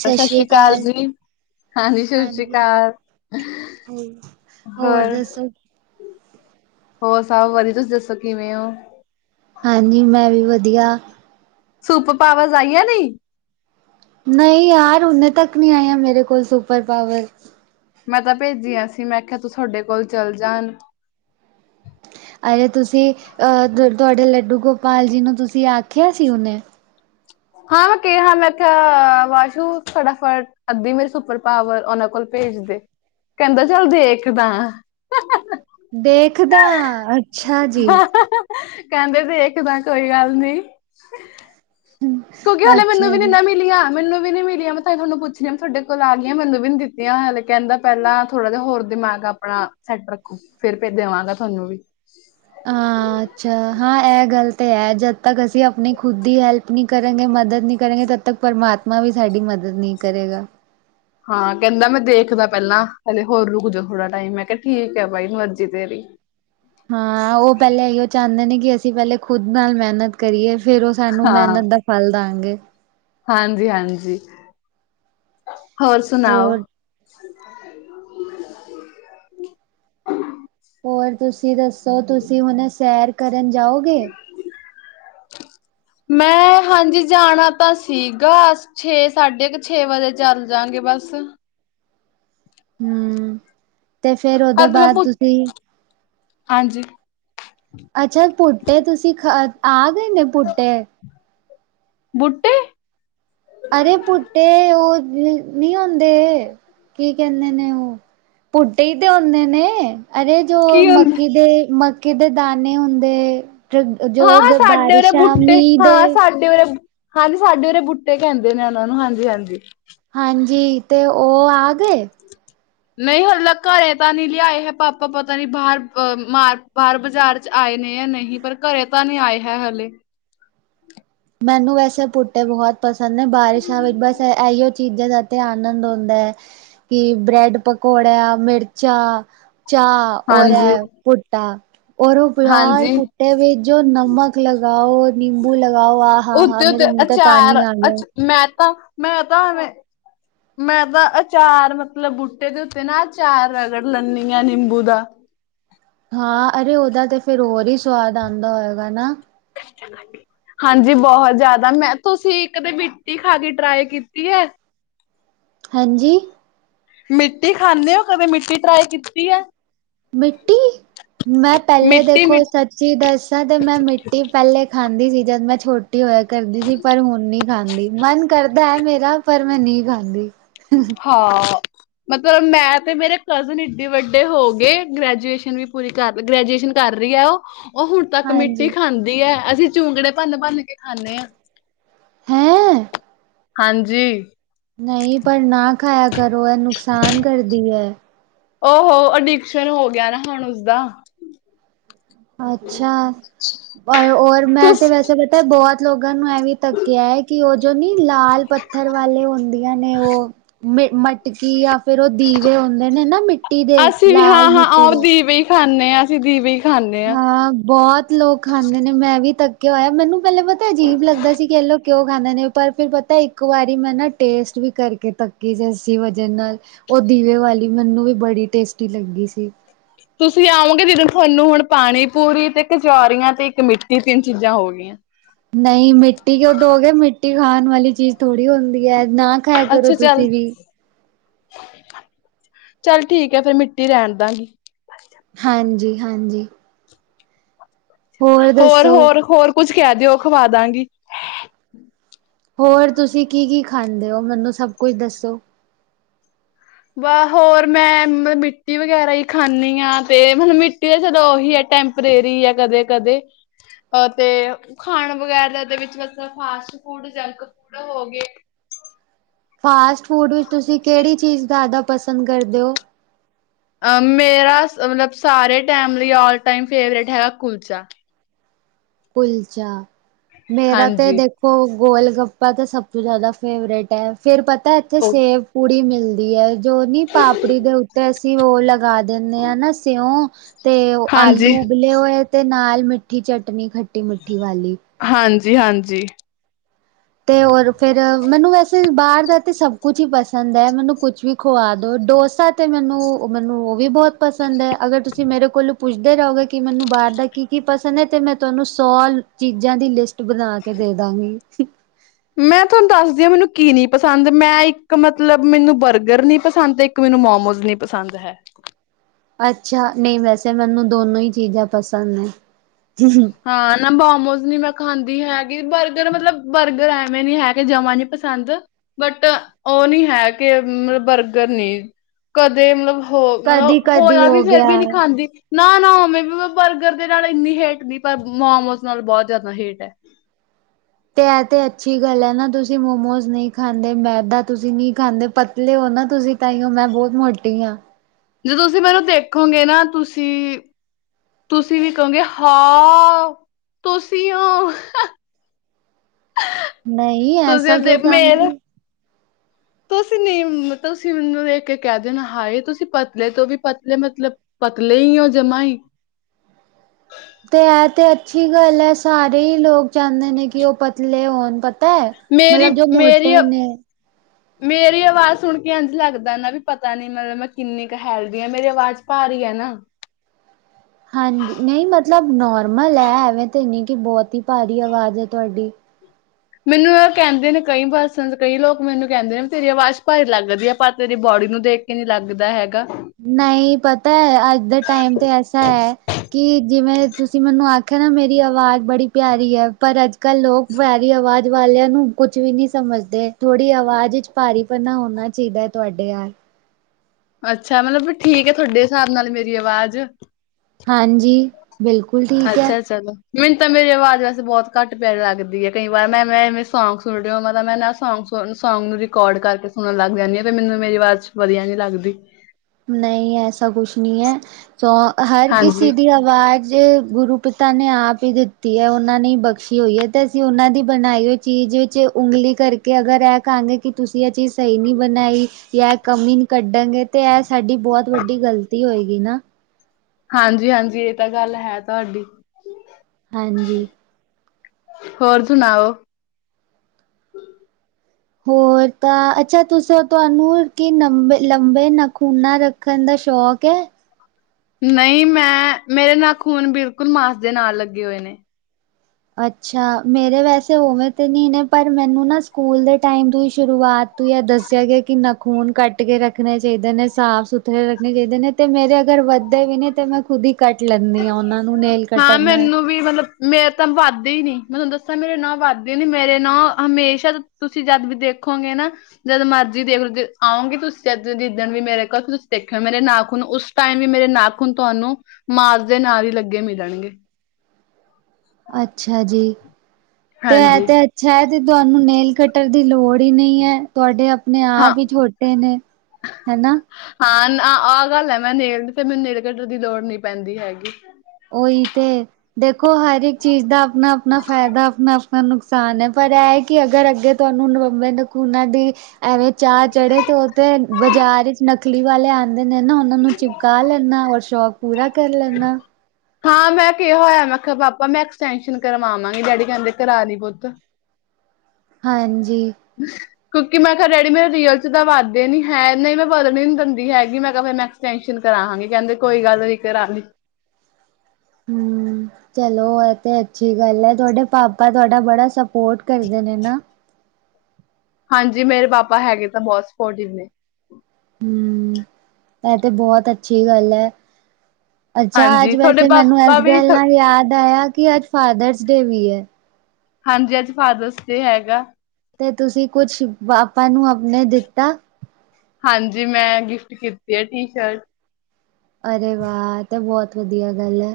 ਸਤਿ ਸ੍ਰੀ ਸਸ਼੍ਰੀ ਕਾਲ ਅਕਾਲ ਜੀ। ਹਾਂਜੀ, ਸਸ਼੍ਰੀ ਕਾਲ, ਹੋਰ ਹੋਰ? ਹੋਰ ਸਬ ਵਦੀ, ਤੂਸੀ ਦੱਸੋ ਕਿਵੇਂ ਓ? ਹਾਂਜੀ, ਮੈਂ ਵੀ ਵਦੀਆ। ਸੁਪਰ ਪਾਵਜ਼ ਆਈਆਂ ਨੀ? ਨਈ ਯਾਰ ਹੁਨੇ ਤੱਕ ਨੀ ਆਈਂਆ, ਮੇਰੇ ਕੋਲ ਸੁਪਰ ਪਾਵਰ। ਮੈਂ ਤਾਂ ਭੇਜੀਆਂ ਸੀ, ਮੈਂ ਖੇਆ, ਤੂੰ ਥੋਡੇ ਕੋਲ ਚੱਲ ਜਾਨ ਅਰੇ ਤੂਸੀ ਅ ਤੁ ਤੂਆਡੇ ਲੱਡੂ ਗੋਪਾਲ ਜੀ ਨੂੰ ਤੂਸੀ ਆਖੇਆ ਸੀ ਹੁਨੇ? ਹਾਂ ਮੈਂ ਕੇਹਾ, ਮੈਂ ਖੇਆ ਵਾਸ਼ੂ ਫਟਾਫਟ ਅੱਧੀ ਮੇਰੀ ਸੁਪਰ ਪਾਵਰ ਓਨਾਂ ਕੋਲ ਭੇਜਦੇ। ਕੈਂਦਾ, ਚੱਲ ਦੇਖਦਾ ਆਂ। [unintelligible] ਦੇਖਦਾ ਆਂ, ਅੱਛਾ ਜੀ। ਕੈਂਦੇ, ਦੇਖਦਾਂ ਕੋਈ ਗਾੱਲ ਨੀ। ਕਿਉਂਕਿ, ਹਲੇ ਮੈਨੂੰ ਵੀ ਅੱਛਾ ਨੀ ਜੀ ਨਾ ਮਿਲੀਆਂ। ਮੈਨੂੰ ਵੀ ਨੀ ਮਿਲੀਆਂ, ਮੈਂ ਤਾਂਈ ਥੋਨੂ ਪੁੱਛ ਰੀਆਂ, ਵੀ ਥੋਡੇ ਕੋਲ ਆਗੀਆਂ, ਮੈਨੂੰ ਵੀ ਦਿੱਤੀਆਂ, ਹੱਲੇ ਕੈਂਦਾ ਪ੍ਹੈਲਾਂ ਥੋੜਾ ਜਾ ਹੋਰ ਦਿਮਾਗ ਆਪ ਅਪਣਾ ਸੈੱਟ ਰੱਖੋ, ਫੇਰ ਭੇਜ ਦੇਵਾਂਗਾ ਤੂਆਨੂੰ ਵੀ। ਹਾਂ ਅੱਛਾ, ਹਾਂ ਐ ਗਾੱਲ ਤੇ ਹੈ, ਜਦ ਤੱਕ ਅਸੀ ਅਪਨੀ ਖੁੱਦ ਦੀ ਹੈਲਪ ਨੀ ਕਰੇਂਗੇ, ਮਦਦ ਨੀ ਕਰੇਂਗੇ, ਤਦ ਤੱਕ ਪਰਮਾਤਮਾ ਵੀ ਸਾਡੀ ਮਦਦ ਨੀ ਕਰੇਗਾ। ਹਾਂ ਕੈਂਦਾ ਮੈਂ ਦੇਖਦਾ ਪ੍ਹੈਲਾਂ, ਹੱਲੇ ਹੋਰ ਰੁਕ ਜੋ ਥੋੜਾ ਟਾਈਮ, ਮੈਂ ਕੇਆ ਠੀਕ ਐ ਬਾਈ ਮਰਜੀ ਤੇਰੀ। ਹਾਂ, ਓ ਪੈਲੇ ਅਈਓ ਚਾੰਦੇ ਨੇ, ਕਿ ਅਸੀ ਪ੍ਹੈਲੇ ਖੁੱਦ ਨਾਲ ਮੈਹਨਤ ਕਰੀਏ, ਫੇਰ ਓ ਸਾਨੂੰ ਮੈਹਨਤ ਦਾ ਫੱਲ ਦਾਂਗੇ। ਹਾਂਜੀ-ਹਾਂਜੀ, ਹੋਰ ਸੁਨਾਓ? ਹੋਰ [inaudible] ਹੋਰ ਤੂਸੀ ਦੱਸੋ, ਤੂਸੀ ਹੁਨੇ ਸੈਰ ਕਰਨ ਜਾਓਗੇ? ਮੈਂ ਹਾਂਜੀ, ਜਾਣਾ ਤਾਂ ਸੀਗਾ ਛੇ ਸਾਡੇ ਕ ਛੇ ਵਜੇ ਚੱਲ ਜਾਂਗੇ ਬਾੱਸ। ਹਮ ਤੇ ਫੇਰ ਉਹਦੇ ਆੱਦ ਮੈਂ ਬਾਅਦ ਪੁਚ, ਤੁਸੀਂ ਹਾਂਜੀ। ਅੱਛਾ, ਭੂੱਟੇ ਤੂਸੀ ਖਾ, ਆ ਗਏ ਨੇ ਭੂੱਟੇ? ਬੂਟੇ। ਅਰੇ ਬੂਟੇ ਓ ਨੀ ਓਂਦੇ ਕੀ ਕੈਂਦੇ ਨੇ ਓ ਬੂਟੇ ਈ ਤੇ ਓਂਦੇ ਨੇ, ਅਰੇ ਜੋ ਕੀ ਹੁੰਦੇ ਮੱਕੀ ਦੇ, ਮੱਕੀ ਦੇ ਦਾਨੇ ਓਂਦੇ ਹਾਂ ਜੋਗ ਸਾਡੇ ਉਰੇ ਬਾਰਿਸ਼ਾਂ ਬੂਟੇ ਮੀਂ ਦੇ [inaudible] ਹਾਂਜੀ ਸਾਡੇ ਉਰੇ ਬੂਟੇ ਕੈਂਦੇ ਨੇ ਉਨਾਂ ਨੂੰ ਹਾਂਜੀ-ਹਾਂਜੀ। ਹਾਂਜੀ ਤੇ ਓ ਆ ਗਏ। ਨਈ ਹੱਲੇ ਘੱਰੇ ਤਾਂ ਨੀ ਲਿਆਏ ਹੈ ਪਾਪਾ ਪਤਾ ਨੀ ਬਾਹਰ ਮਾਰ ਬਾਰ ਬਜਾਰ ਚ ਆਏ ਨੇ ਯਾ ਨਈ ਪਰ ਘੱਰੇ ਤਾ ਨੀ ਆਏ ਹੈ ਹਲੇ ਮੈਨੂੰ ਵੈਸੇ ਪੁੂਟੇ ਬੋਹਤ ਪਸਂਦ ਨੇ ਬਾਰਿਸ਼ਾਂ ਵਿੱਚ ਬੱਸ ਐ ਐਈਯੋ ਚੀਜਾ ਦਾ ਆਨਂਦ ਓਂਦੈ। ਕੀ ਬ੍ਰੈਡ ਪਕੌੜੇਆ, ਮਿਰਚਾ, ਚਾ ਔਰ ਹਾਂਜੀ, ਐ ਬੂਟਾ, ਔਰ ਓ [unintelligible] ਹਾਂਜੀ ਬੂਟੇ ਵੇਜੋ ਨਮਕ ਲਗਾਓ ਨਿੰਬੂ ਲਗਾਓ ਆ ਹਾ ਹਾ ਉਤੇ ਉਤੇ ਮੇਰੇ ਮੂੰਹ ਤੇ ਪਾਨੀ ਅਚਾਰ ਆ ਗੇਆ ਅਚ ਮੈਂ ਤਾ, ਮੈਂ ਤਾ ਐਵੇ ਮੈਂ ਤਾਂ ਅਚਾਰ ਮਤਲਬ ਬੂਟੇ ਦੇ ਉੱਤੇ ਨਾ ਅਚਾਰ ਰਗੜ ਲੱਨੀ ਆ ਨਿੰਬੂ ਦਾ ਹਾਂ ਅਰੇ ਓਦਾ ਤੇ ਫੇਰ ਔਰ ਈ ਸਵਾਦ ਆਂਦਾ ਓਏਗਾ ਨਾ ਹਾਂਜੀ ਬੋਹਤ ਜਾਦਾ ਮੈਂ ਤੁਸੀ ਕਦੇ ਮਿੱਟੀ ਖਾ ਕੇ ਟਰਾਈ ਕੀਤੀ ਐ ਹਾਂਜੀ ਮਿੱਟੀ ਖਾਨੇ ਓ ਕਦੇ ਮਿੱਟੀ ਟਰਾਈ ਕੀਤੀ ਐ ਮਿੱਟੀ, ਮੈਂ ਪੈਲੇ ਮਿੱਟੀ ਦੇਖੋ ਮਿੱ ਸੱਚੀ ਦੱਸਾਂ ਤੇ ਮੈਂ ਮਿੱਟੀ ਪੈਲੇ ਖਾਂਦੀ ਸੀ ਜਦ ਮੈਂ ਛੋਟੀ ਓਯਾ ਕਰਦੀ ਸੀ ਪਰ ਹੁਨ ਨੀ ਖਾਂਦੀ ਮਨ ਕਰਦੈ ਮੇਰਾ ਪਰ ਮੈਂ ਨੀ ਖਾਂਦੀ ਹਾ, ਮਤਲਬ ਮੈਂ ਤੇ ਮੇਰੇ ਕਜ਼ਨ ਇੱਡੀ ਵੱਡੇ ਹੋਗੇ ਗ੍ਰੈਜੂਏਸ਼ਨ ਵੀ ਪੂਰੀ ਕਰ ਗ੍ਰੈਜੂਏਸ਼ਨ ਕਾਰ ਰੀ ਐ ਓ ਓ ਹੁਨ ਤੱਕ ਮਿੱਟੀ ਹਾਂਜੀ ਖਾਂਦੀ ਐ ਅਸੀ ਚੁੰਗੜੇ ਪੰਨ-ਪੰਨ ਕੇ ਖਾਂਨੇ ਆ ਹੈਂ ਹਾਂਜੀ। ਨਈ ਪਰ ਨਾ ਖਾਏਆ ਕਰੋ ਐ ਨੁਕਸਾਨ ਕਰਦੀ ਐ ਓ ਹੋ ਅਡਿਕਸ਼ਨ ਹੋ ਗਯਾ ਨਾ ਹੋਣ ਉਸਦਾ ਅੱਛਾ, ਆਏ ਔਰ ਮੈਂ ਤੇ ਤੁਸੀਂ ਵੈਸੇ ਤੇ ਬੋਤ ਲੋਗਾਂ ਨੂੰ ਐ ਵੀ ਤੱਕ ਕੇਆ ਐ ਕਿ ਓ ਜੋ ਨੀ ਲਾਲ ਪੱਥਰ ਵਾਲੇ ਓਂਦੀਆਂ ਨੇ ਓ, ਮਿ ਮਟਕੀਆਂ ਫੇਰ ਓ ਦੀਵੇ ਓਂਦੇ ਨੇ ਨਾ ਮਿੱਟੀ ਦੇ, ਲਾਲ ਮਿੱਟੀ ਦੇ ਖਾਂਨੇ ਆਂ ਅਸੀ ਦੀਵੇ ਈ ਹਾਂ ਬੋਤ ਲੋਕ ਖਾਂਦੇ ਨੇ ਮੈਂ ਵੀ ਤੱਕੇਆ ਓਯੈ ਮੈਨੂੰ ਪੈਲੇ ਪਤਾ ਅਜੀਬ ਲੱਗਦਾ ਸੀ ਕੀ ਐ ਲੋ ਕਯੋ ਖਾਂਦੇ ਨੇ ਪਰ ਫਿਰ ਪਤਾ ਇੱਕ ਵਾਰੀ ਮੈਂ ਨਾ ਟੇਸਟ ਵੀ ਕਰਕੇ ਤੱਕੀ ਐਸੀ ਵਜੇ ਨਾਲ ਓ ਦੀਵੇ ਵਾਲੀ ਮੈਨੂੰ ਵੀ ਬੜੀ ਟੇਸਟੀ ਲੱਗੀ ਸੀ। ਤੁਸੀਂ ਵੀ ਆਓਗੇ ਜਿਦਨ ਤੁਹਾਨੂੰ ਹੁਣ ਪਾਣੀ ਪੂਰੀ ਤੇ ਕਚੌਰੀਆਂ ਤੇ ਇੱਕ ਮਿੱਟੀ ਤਿੰਨ ਚੀਜਾ ਹੋ ਗਈਆਂ। ਨਈ ਮਿੱਟੀ ਕਯੋ ਦੋ ਗੇ ਮਿੱਟੀ ਖਾਨ ਵਾਲੀ ਚੀਜ ਥੋੜੀ ਓਂਦੀ ਐ ਨਾ ਖਾਇਆ ਕਰੋ ਅੱਛਾ ਚੱਲ, ਤੁਸੀਂ ਵੀ ਚੱਲ ਠੀਕ ਐ ਫੇਰ ਮਿੱਟੀ ਰੈਨ ਦਾਗੀ। ਹਾਂਜੀ-ਹਾਂਜੀ। ਦੱਸੋ ਹੋਰ-ਹੋਰ, ਹੋਰ ਕੁੱਛ ਕੈ ਦੇਓ ਖਵਾ ਦਾਗੀ। ਹੋਰ ਤੁਸੀ ਕੀ-ਕੀ ਖਾਂਦੇ ਓ ਮੈਨੂੰ ਸੱਬ ਕੁਛ ਦੱਸੋ। ਵਾ ਹੋਰ ਮੈਂ ਮਿੱਟੀ ਵਗੈਰਾ ਈ ਖਾਨੀ ਆ ਤੇ ਬੱਸ ਮਿੱਟੀ ਤਾ ਚਲੋ ਓਹੀ ਆ ਟੈਮ ਪ੍ਰੇਰੀ ਐ ਕਦੇ-ਕਦੇ। ਤੇ ਖਾਣ ਵਗੈਰਾ ਦੇ ਵਿੱਚ ਬਸ ਫਾਸਟ ਫੂਡ, ਜੰਕ ਫੂਡ ਹੋਗੇ। ਫਾਸਟ ਫੂਡ ਵਿੱਚ ਤੁਸੀਂ ਕੇੜੀ ਚੀਜ਼ ਜਾਦਾ ਪਸੰਦ ਕਰਦੇ ਓ। ਮੇਰਾ ਮਲਬ ਸਾਰੇ ਟੈਮ ਲਈ ਆਲ ਟਾਈਮ ਫੇਵਰੇਟ ਹੈ ਕੁਲਚਾ। ਕੁਲਚਾ ਮੇਰਾ ਤੇ ਹਾਂਜੀ ਦੇਖ- ਕੋ ਗੋਲ ਗੱਪਾ ਤੇ ਸਭ ਤੋਂ ਜਾਦਾ ਫੇਵਰੇਟ ਐ। ਫੇਰ ਪਤਾ ਏਥੇ ਓ ਸੇਬ ਪੂੜੀ ਮਿਲਦੀ ਐ। ਜੋ ਨੀ ਪਾਪੜੀ ਦੇ ਉੱਤੇ ਅਸੀਂ ਓ ਲਗਾ ਦਿੰਨੇ ਆ ਨਾ ਸਿਉ। ਤੇ ਆਲੂ ਹਾਂਜੀ ਉਬਲੇ ਹੋਏ ਤੇ ਨਾਲ ਮਿੱਠੀ ਚਟਣੀ ਖੱਟੀ, ਮਿੱਠੀ ਵਾਲੀ। ਹਾਂਜੀ-ਹਾਂਜੀ। ਤੇ ਹੋਰ ਫੇਰ ਮੈਨੂੰ ਵੈਸੇ ਬਾਰ ਦਾ ਤੇ ਸਭ ਕੁਛ ਈ ਪਸੰਦ ਐ। ਮੈਨੂੰ ਕੁਛ ਵੀ ਖਆ ਦੋ। ਡੋਸਾ ਤੇ ਮੈਨੂੰ ਮੈਨੂੰ ਓ ਵੀ ਬੋਤ ਪਸੰਦ ਐ। ਅਗਰ ਤੁਸੀਂ ਮੇਰੇ ਕੋਲ ਪੁੱਛਦੇ ਰ‌ਓਗੇ ਕੀ ਮਿਨੂੰ ਬਾਰ ਦਾ ਕੀ-ਕੀ ਪਸੰਦ ਐ, ਤੇ ਮੈਂ ਤ‌ਆਨੂੰ ਸੌ ਚੀਜ਼ਾਂ ਦੀ ਲਿਸਟ ਬਣਾ ਕੇ ਦੇ ਦਾਂਗੀ। ਮੈਂ ਥਾਨੂੰ ਦੱਸਦੀ ਆਂ ਮੈਨੂੰ ਕੀ ਨੀ ਪਸੰਦ। ਮੈਂ ਇੱਕ ਮਤਲਬ ਮੈਨੂੰ ਬਰਗਰ ਨੀ ਪਸੰਦ ਇਕ ਇਕ ਮੈਨੂੰ ਮੋਮੋਸ ਨੀ ਪਸੰਦ ਹੈ। ਅੱਛਾ ਨਈ ਵੈਸੇ ਮੈਨੂੰ ਦੋਨੋ ਈ ਚੀਜ਼ਾਂ ਪਸੰਦ ਐ। ਹਾਂ ਨਾ ਮੋਮੋਸ ਨੀ ਮੈਂ ਖਾਂਦੀ ਹੈਗੀ, ਬਰਗਰ ਮਤਲਬ ਬਰਗਰ ਐਵੇਂ ਨੀ ਹੈਗੇ ਜਮਾਂ ਨੀ ਪਸੰਦ। ਬਟ ਓ ਨੀ ਹੈ ਕਿ ਮਲਬ ਬਰਗਰ ਨੀ ਕਦੇ ਮਲਬ। ਹੋ ਕਦੀ ਮਲਬ ਕਦੀ ਹੋਇਆ ਵੀ ਹੋ ਫੇਰ ਗਿਆ ਵੀ ਨੀ ਹੈ ਖਾਂਦੀ। ਨਾ- ਨਾ ਓਵੇਂ ਵੀ ਬਰਗਰ ਦੇ ਨਾਲ ਏਨੀ ਹੇਟ ਨੀ ਪਰ ਮੋਮੋਸ ਨਾਲ ਬੋਤ ਜਾਦਾ ਹੇਟ ਐ। ਤੇ ਐ ਤੇ ਅੱਛੀ ਗੱਲ ਐ ਨਾ ਤੁਸੀਂ ਮੋਮੋਸ ਨਈ ਖਾਂਦੇ। ਮੈਦਾ ਤੁਸੀਂ ਨਈ ਖਾਂਦੇ ਪਰ ਪਤਲੇ ਓ ਨਾ ਤੁਸੀਂ ਤਾਂਈਂ ਓ ਮੈਂ ਬੋਤ ਮੋਟੀ ਆਂ। ਜਦੋ ਤੁਸੀਂ ਮੈਨੂੰ ਦੇਖੋਗੇ ਨਾ ਤੁਸੀਂ। ਤੁਸੀਂ ਵੀ ਕਹੋਗੇ ਹੋਓ ਤੁਸੀਓ। ਨਈ ਐਸਾ ਤੁਸੀਂ ਦੇ ਕਿਉਂ ਮੇਲ ਕਾਂਗੀ। ਤੁਸੀਂ ਨੀ ਤੁਸੀਂ ਮੈਨੂੰ ਵੇਖ ਕੇ ਕੈ ਦੇਨਾ ਹਾਏ ਤੁਸੀਂ ਪਤਲੇ ਤੋਂ ਵੀ ਪਤਲੇ ਮਤਲਬ। ਪਕਲੇ ਈ ਓ ਜਮਾ ਈ। ਤੇ ਐ ਤੇ ਅੱਛੀ ਗੱਲ ਐ, ਸਾਰੇ ਈ ਲੋਕ ਚਾਂਦੇ ਨੇ ਕੀ ਓ ਪਤਲੇ ਹੋਣ ਪਤਾ ਐ। ਮੇਰੀ-ਮੇਰੀ ਅ ਮੇਰੀ ਆਵਾਜ਼ ਸੁਣ ਕੇ ਏਂਝ ਲੱਗਦਾ ਨਾ ਵੀ ਪਤਾ ਨੀ ਮਲਬ ਮੈਂ ਕਿੰਨੀ ਕ ਹੈਲਦੀ ਆਂ। ਮੇਰੀ ਆਵਾਜ਼ ਭਾਰੀ ਐ ਨਾ। ਹਾਂਜੀ ਨਹੀਂ ਮਤਲਬ ਨੋਰਮਲ ਐ, ਐਵੇਂ ਤੇ ਨੀ ਕੀ ਬੋਤ ਈ ਭਾਰੀ ਆਵਾਜ਼ ਐ ਤੁਆਡੀ। ਮਿਨੂੰ ਏ ਕੈਂਦੇ ਨੇ ਕਈ ਪਰਸਨਸ ਕਈ ਲੋਕ ਮਿਨੂੰ ਕੈਂਦੇ, ਨੇ ਤੇਰੀ ਆਵਾਜ਼ ਭਾਰੀ ਲੱਗਦੀ ਐ। ਪਰ ਤੇਰੀ ਬੋਡੀ ਨੂੰ ਦੇਖ ਕਿ ਨੀ ਲੱਗਦਾ ਹੈਗਾ। ਨਈ ਪਤਾ ਐ ਅੱਜ ਦੇ ਟਾਈਮ ਤੇ ਐਸਾ ਐ ਕੀ ਜਿਵੇਂ ਤੁਸੀਂ ਮੈਨੂੰ ਆਖਿਆ ਨਾ ਮੇਰੀ ਆਵਾਜ਼ ਬੜੀ ਪਿਆਰੀ ਆ। ਪਰ ਅੱਜ ਕੱਲ ਲੋਕ ਪਿਆਰੀ ਆਵਾਜ਼ ਵਾਲਿਆਂ ਨੂੰ ਕੁਛ ਵੀ ਨੀ ਸਮਝਦੇ, ਥੋੜੀ ਆਵਾਜ਼ ਵਿਚ ਭਾਰੀ ਪਨਾ ਹੋਣਾ ਚਾਈਦਾ। ਤੁਆਡੇ ਆਏ। ਅੱਛਾ ਮਲਬ ਬੀ ਠੀਕ ਏ, ਥੋਡੇ ਹਿਸਾਬ ਨਾਲ ਮੇਰੀ ਆਵਾਜ਼। ਹਾਂਜੀ। ਬਿਲਕੁਲ ਠੀਕ। ਹੈ ਅੱਛਾ ਚਲੋ। ਮਿਨ ਤਾਂ ਮੇਰੀ ਆਵਾਜ਼ ਵੈਸੇ ਬੋਤ ਘੱਟ ਪਿਆਰੀ ਲੱਗਦੀ ਏ। ਕਈ ਵਾਰ ਮੈਂ ਏਵੇਂ ਸੌਗ ਸੁਣ ਰੀ ਹੋਵਾਂ ਮੈਂ ਨਾ ਸੌਗ ਸੁਣ ਸੌਗ ਨੂੰ ਰਿਕਾਰਡ ਕਰਕੇ ਸੁਣਨ ਲੱਗ ਜਾਂਦੀ ਆ ਤੇ ਮੈਨੂੰ ਮੇਰੀ ਵਾਚ ਵਧੀਆ ਨੀ ਲੱਗਦੀ। ਨਈ ਐਸਾ ਕੁਛ ਨੀ ਐ ਸੋ ਹਰ ਕਿਸੀ ਹਾਂਜੀ, ਦੀ ਆਵ ਵਾਜ਼ ਗੁਰੂ ਪਿਤਾ ਨੇ ਆਪ ਈ ਦਿੱਤੀ ਐ, ਓਨਾਂ ਨੇ ਬਖਸ਼ੀ ਹੋਈ ਐ ਤੇ ਅਸੀਂ ਓਨਾਂ ਦੀ ਬਣਾਈ ਓਈ ਚੀਜ ਚ ਉਗਲੀ ਕਰਕੇ ਅਗਰ ੲੈ ਕਾਗੇ ਕਿ ਤੁਸੀਂ ੲੈ ਚੀਜ ਸਈ ਨੀ ਬਣਾਈ, ਯਾ ੲੈ ਕਮੀ ਨੀ ਕੱਢ ਗੇ। ਤੇ ਐ ਏ ਬੋਤ ਵੱਡੀ ਗਲਤੀ ਹੋਏਗੀ। ਨਾ ਹਾਂਜੀ- ਹਾਂਜੀ ਏ ਤਾਂ ਗੱਲ ਹੈ ਤੁਹਾਡੀ। ਹਾਂਜੀ। ਹੋਰ ਸੁਣਾਓ। ਹੋਰ ਤਾਂ, ਅੱਛਾ ਤੁਸੀ ਓਤੋ ਅਣਮੁੱਲ ਕੀ ਨਬੇ ਲੰਬੇ ਨਖੂਨ ਨਾ ਰ ਰਖਣ ਦਾ ਸ਼ੌਕ ੲੈ। ਨਈ ਮੈ, ਮੇਰੇ ਨਾਖੂਨ ਬਿਲਕੁਲ ਮਾਸ ਦੇ ਨਾਲ ਲੱਗੇ ਹੋਏ ਨੇ। ਅੱਛਾ ਮੇਰੇ ਵੈਸੇ ਉਵੇਂ ਤੇ ਨੀ ਨੇ ਪਰ ਮੈਨੂੰ ਨਾ ਸਕੂਲ ਦੇ ਟਾਈਮ ਤੋਂ ਈ ਸ਼ੁਰੂਆਤ ਤੂੰ ਯੈ ਦੱਸੇਆ ਗੇਆ ਕਿ ਨਾਖੂਨ ਕੱਟ ਕੱਟ ਕੇ ਰੱਖਣੇ ਚਾਹੀਦੇ ਨੇ, ਸਾਫ਼-ਸੁਥਰੇ ਰੱਖਣੇ ਚਾਈਦੇ ਨੇ, ਤੇ ਮੇਰੇ ਅਗਰ ਵੱਧੇ ਵੀ ਨੇ ਤੇ ਮੈਂ ਖੁਦ ਈ ਕੱਟ ਲੈਂਣੀ ਆ ਓਨਾਂ ਨੂੰ ਨੇਲ ਹਾਂ ਕੱਟਣ ਨਾਲ ਮੈਨੂੰ ਵੀ ਮਤਲਬ ਮੇਰੇ ਤਾਂ ਵੱਧੇ ਈ ਨੀ, ਮੈਂ ਤੁਹਾਨੂੰ ਦੱਸੇਆ ਮੇਰੇ ਨੋ ਵੱਧੇ ਨੀ, ਮੇਰੇ ਨੋ ਹਮੇਸ਼ਾ ਤੁਸੀ ਜੱਦ ਵੀ ਦੇਖੋਗੇ ਨਾ ਜਦ ਮਰਜ਼ੀ ਦੇਖ ਲੋ, ਦੇ, ਆਓਂਗੇ ਤੁਸੀਂ ਜਦ ਜਿੱਦਣ ਵੀ ਮੇਰੇ ਕੋਲ ਤੁਸੀਂ ਦੇਖਿਓ ਮੇਰੇ ਨਾਖੂਨ ਉਸ ਟਾਈਮ ਵੀ ਮੇਰੇ ਨਾਖੂਨ ਤੁਹਾਨੂੰ ਮਾਸ ਦੇ ਨਾਲ ਈ ਲੱਗੇ ਮਿਲਣਗੇ ਅੱਛਾ ਜੀ, ਤੇ, ੲੈ, ਹਾਂਜੀ ਤੇ ਛੈਦ ਈ ਤਵਾਨੂੰ ਨੇੇਲ ਕਟਰ ਦੀ ਲੋੜ ਈ ਨੀ ੲੈ। ਤੋਹਾਡੇ ਅਪਣੇ ਹਾਂ ਆਪ ਈ ਛੋਟੇ ਨੇ ਹਨਾ। ਹਾਂ, ਨਾ, ਆ ਗੱਲ ੲੈ ਮੈਂ ਨੇੜ, ਤੇ ਮਨੂੰ ਨੇੜ ਕਟਰ ਦੀ ਲੋੜ ਨੀ ਪੈਂਦੀ ਹੈਗੀ ਓਈ ਤੇ ਦੇਖੋ ਹਰ ਇੱਕ ਚੀਜ਼ ਦਾ ਅਪਣਾ-ਅਪਣਾ ਫੈਦਾ ਅਪਣਾ-ਅਪਣਾ ਨੁਕਸਾਨ ੲੈ ਪਰ ੲੈ ਕਿ ਅਗਰ ਅੱਗੇ ਤੁਵਾਨੂੰ ਨਵਬੇ ਨਖੁਣਾਂ ਦੀ ਐਵੇ ਚਾ ਚੜੇ ਤੇ ਓਥੇ, ਬਜਾਰ ਈਚ ਨਖਲੀ ਵਾਲੇ ਆ ਆਦੇ ਨੇ ਨਾ ਓਨਾ ਨੂੰ ਚਿਪਕਾ ਲੈਣਾ, ਔਰ ਸ਼ੌਕ ਪੂਰਾ ਕਰ ਲੈਣਾ ਹਾਂ, ਮੈਂ ਕੇਹਾ ਹੋਆ, ਮੈਂ ਕੇਆ ਪਾਪਾ, ਮੈਂ ਐਕਸੈਸ਼ਨ ਕਰਵਾਵਾਂਗੀ। ਡੈਡੀ ਕੈੰਦੇ ਕਰਾ ਲੀ ਪੋਤ ਹਾਂਜੀ। [unintelligible] ਕਿਉਂਕਿ ਮੈਂ ਕੇਹਾ ਰੈਡੀ ਮੇਰੇ ਰੀਲ ਚ ਤਾਂ ਵੱਧੇ ਨੀ ਹੈ। ਨਈ ਮੈਂ ਵਦਣ ਨੀ ਦਿੰਦੀ ਹੈਗੀ। ਮੈਂ ਕੇਹਾ ਫੇਰ ਮੈ ਚੈਸ਼ਨ ਕਰਾਵਾਗੀ ਕੈੰਦੇ, ਕੋਈ ਗੱਲ ਨੀ ਕਰਾ ਲੀ ਹਮ [inaudible] ਚਲੋ ੲੈ ਤੇ ਅੱਛੀ ਗੱਲ ੲੈ ਤੁਹਾਡੇ ਪਾਪਾ ਤੁਹਾਡਾ ਬੜਾ ਸਪੋਰਟ ਕਰਦੇ ਨੇ ਨਾ ਹਾਂਜੀ ਮੇਰੇ ਪਾਪਾ ਹੈਗੇ ਤਾਂ ਬੋਤ ਸਪੋਟਿਵ ਨੇ ਹਮ, ੲੈ ਤੇ ਬੋਤ ਅੱਛੀ ਗੱਲ ੲੈ। ਅੱਛਾ ਹਾਂਜੀ ਅੱਜ ਤੁਹਾਡੇ ਵੈਸੇ ਮੈਨੂੰ ਪਾਪਾ ੲੈਸ ਵੀ ਗਲ ਥੋ ਨਾਲ ਯਾਦ ਆਯਾ ਕਿ ਅੱਜ ਫਾਦਰਸ ਡੇ ਵੀ ੲੈ। ਹਾਂਜੀ ਅੱਜ ਫਾਦਰਸ ਡੇ ਹੈਗਾ ਤੇ ਤੁਸੀਂ ਕੁਛ ਵਾਪਾ ਨੂੰ ਅਪਣੇ ਦਿੱਤਾ ਹਾਂਜੀ ਮੈਂ ਗਿਫਟ ਕੀਤੀ ਏ ਟੀਸ਼ਟ ਅਰੇ ਵਾ ੲੈਤੇ ਬੋਤ ਵਧੀਆ ਗੱਲ ਐ।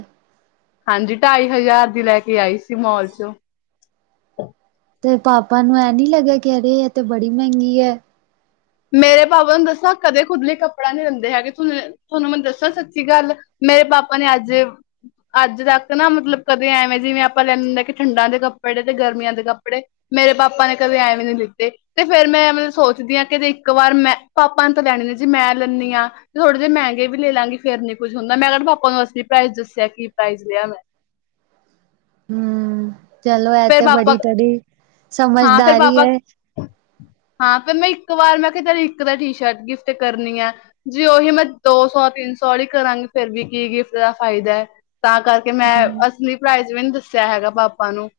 ਹਾਂਜੀ ਢਾਈ ਹਯਾਰ ਦੀ ਲੈ ਕੇ ਆਈ ਸੀ ਮੋਲ ਚੋਂ ਤੇ ਪਾਪਾ ਨੂੰ ੲੈ ਨੀ ਲਗੇਆ ਕਿ ਐਵੇ, ਤੇ ਬੜੀ ਮੈਂਗੀ ੲੈ। ਮੇਰੇ ਪਾਪਾ ਨੂੰ ਦਸਾ ਕਦੇ ਖੁਦਲੀ ਕੱਪੜਾ ਨੀ ਲੈਂਦੇ ਹੈਗੇ ਤੂੰਸੀ ਤੁਹਾਨੂੰ ਮੈ ਦੱਸੇਆ ਸੱਚੀ ਗੱਲ, ਮੇਰੇ ਪਾਪਾ ਨੇ ਅੱਜ ਅੱਜ-ਤੱਕ ਨਾ, ਮਤਲਬ ਕਦੇ ਐਵੇਂ ਜਿਵੇਂ ਅਪਾਂ ਲੈਦੇ ਕਿ ਠੰਡਾਂ ਦੇ ਕੱਪੜੇ ਤੇ ਗਰਮੀਆਂ ਦੇ ਕੱਪੜੇ ਮੇਰੇ ਪਾਪਾ ਨੇ ਕਦੇ ਐਵੇ ਵੀ ਨਈ ਲਿੱਤੇ ਤੇ ਫੇਰ ਮੈਂ ਮਤਲਬ ਸੋਚਦੀ ਹਾਂ ਕਿ ਇੱਕ ਵਾਰ ਮੈਂ ਪਾਪਾ ਨੂੰ ਤਾਂ ਲੈਣੇ ਨੇ ਜੀ ਮੈਂ ਲੈਂਨੀ ਹਾਂ। ਤੇ' ਥੋੜੇ ਜਿਹੇ ਮਹਿੰਗੇ ਵੀ ਲੈ ਲਾਂਗੀ ਫੇਰੀ ਕੁਝ ਹੁੰਦਾ ਮੈਂ ਕ' ਪਾਪਾ ਨੂੰ ਅਸਂ ਪ੍ਰਾਈਜ਼ ਦੱਸਿਆ ਕੀ ਪ੍ਰਾਈਜ਼ ਲਿਆ ਮੈਂ ਹੂੰ, ਚਲੋ ਇਹ ਫੇਰ ਤੇ ਬੜੀ ਪਾਪਾ ਕੜੀ ਹਾਂ ਫੇਰ ਸਮਝਦਾਰੀ ਪਾਪਾ ਐ। ਹਾਂ ਫ' ਮੈਂ ਇੱਕ ਵਾਰ ਮੈਂ ਕਿਹਾ ਤ' ਇੱਕ ਦਾ ਟੀ ਸ਼ਰਟ ਗਿਫਟ ਕਰਨੀ ਆ ਜੀ ਉਹੀ ਮੈਂ ਦੋ ਸੌ, ਤਿੰਨ ਸੌ ਵਾਲੀ ਕਰਾਂਗੀ ਫੇਰ ਵੀ ਕੀ ਗਿਫਟ ਦਾ ਫਾਇਦਾ ਹੈ ਤਾਂ ਕਰਕੇ ਕਿ ਮੈਂ ਹੂੰ, ਅਸਲੀ ਪ੍ਰਾਈਜ਼ ਵੀ ਨੀ ਦੱਸਿਆ ਹੈਗਾ ਪਾਪਾ ਨੂੰ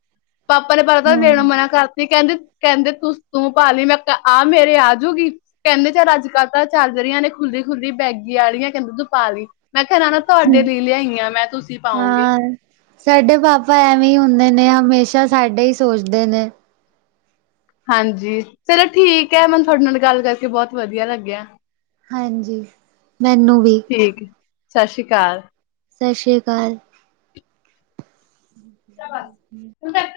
ਪਾਪਾ ਨੇ ਪਤਾ ਦੇੈਣ ਹੂੰ, ਮਨਾ ਕਰਤੀ ਕਹਿੰਦੇ ਕਹਿੰਦੇ ਤੂੰ ਤੂੰ ਪਾ ਲੀਂ ਮੈਂ ਆਹ ਮੇਰੇ ਆਜੂਗੀ ਕਹਿੰਦੇ ਚੱਲ ਅੱਜ ਕੱਲ੍ਹ ਤਾਂ ਚਲ਼ਰੀਆਂ ਨੇ ਖੁੱਲੀ-ਖੁੱਲੀ ਬੈਗੀ ਆਲੀੀਆਂ ਕਹਿੰਦੇ ਤੂੰ ਪਲੀਂ ਮੈਂ ਕਿਹਾ ਨਾ-ਨਾ ਤੁਹਾਡੇ ਲਈ ਲਿਆਈ ਆਂ ਮੈਂ ਤੁਸੀਂ ਪਾਓਗੇ। ਹਾਂ। ਸਾਡੇ ਪਾਪਾ ਐਵੇਂ ਹੀ ਹੁੰਦੇ ਨੇ ਹਮੇਸ਼ਾ ਸਾਡੇ ਹੀ ਸੋਚਦੇ ਨੇ। ਹਾਂਜੀ, ਚਲੋ ਠੀਕ ਹੈ ਮੈਨੂੰ ਤੁਡੇ ਨਾਲ ਗੱਲ ਕਰਕੇ ਬਹੁਤ ਵਧੀਆ ਲੱਗਿਆ। ਹਾਂਜੀ, ਮੈਨੂੰ ਵੀ ਠੀਕ, ਸਸ੍ਰੀ ਕਾਲ। ਸਸਰਿਆਂ ਅਕਾਲ। [unintelligible]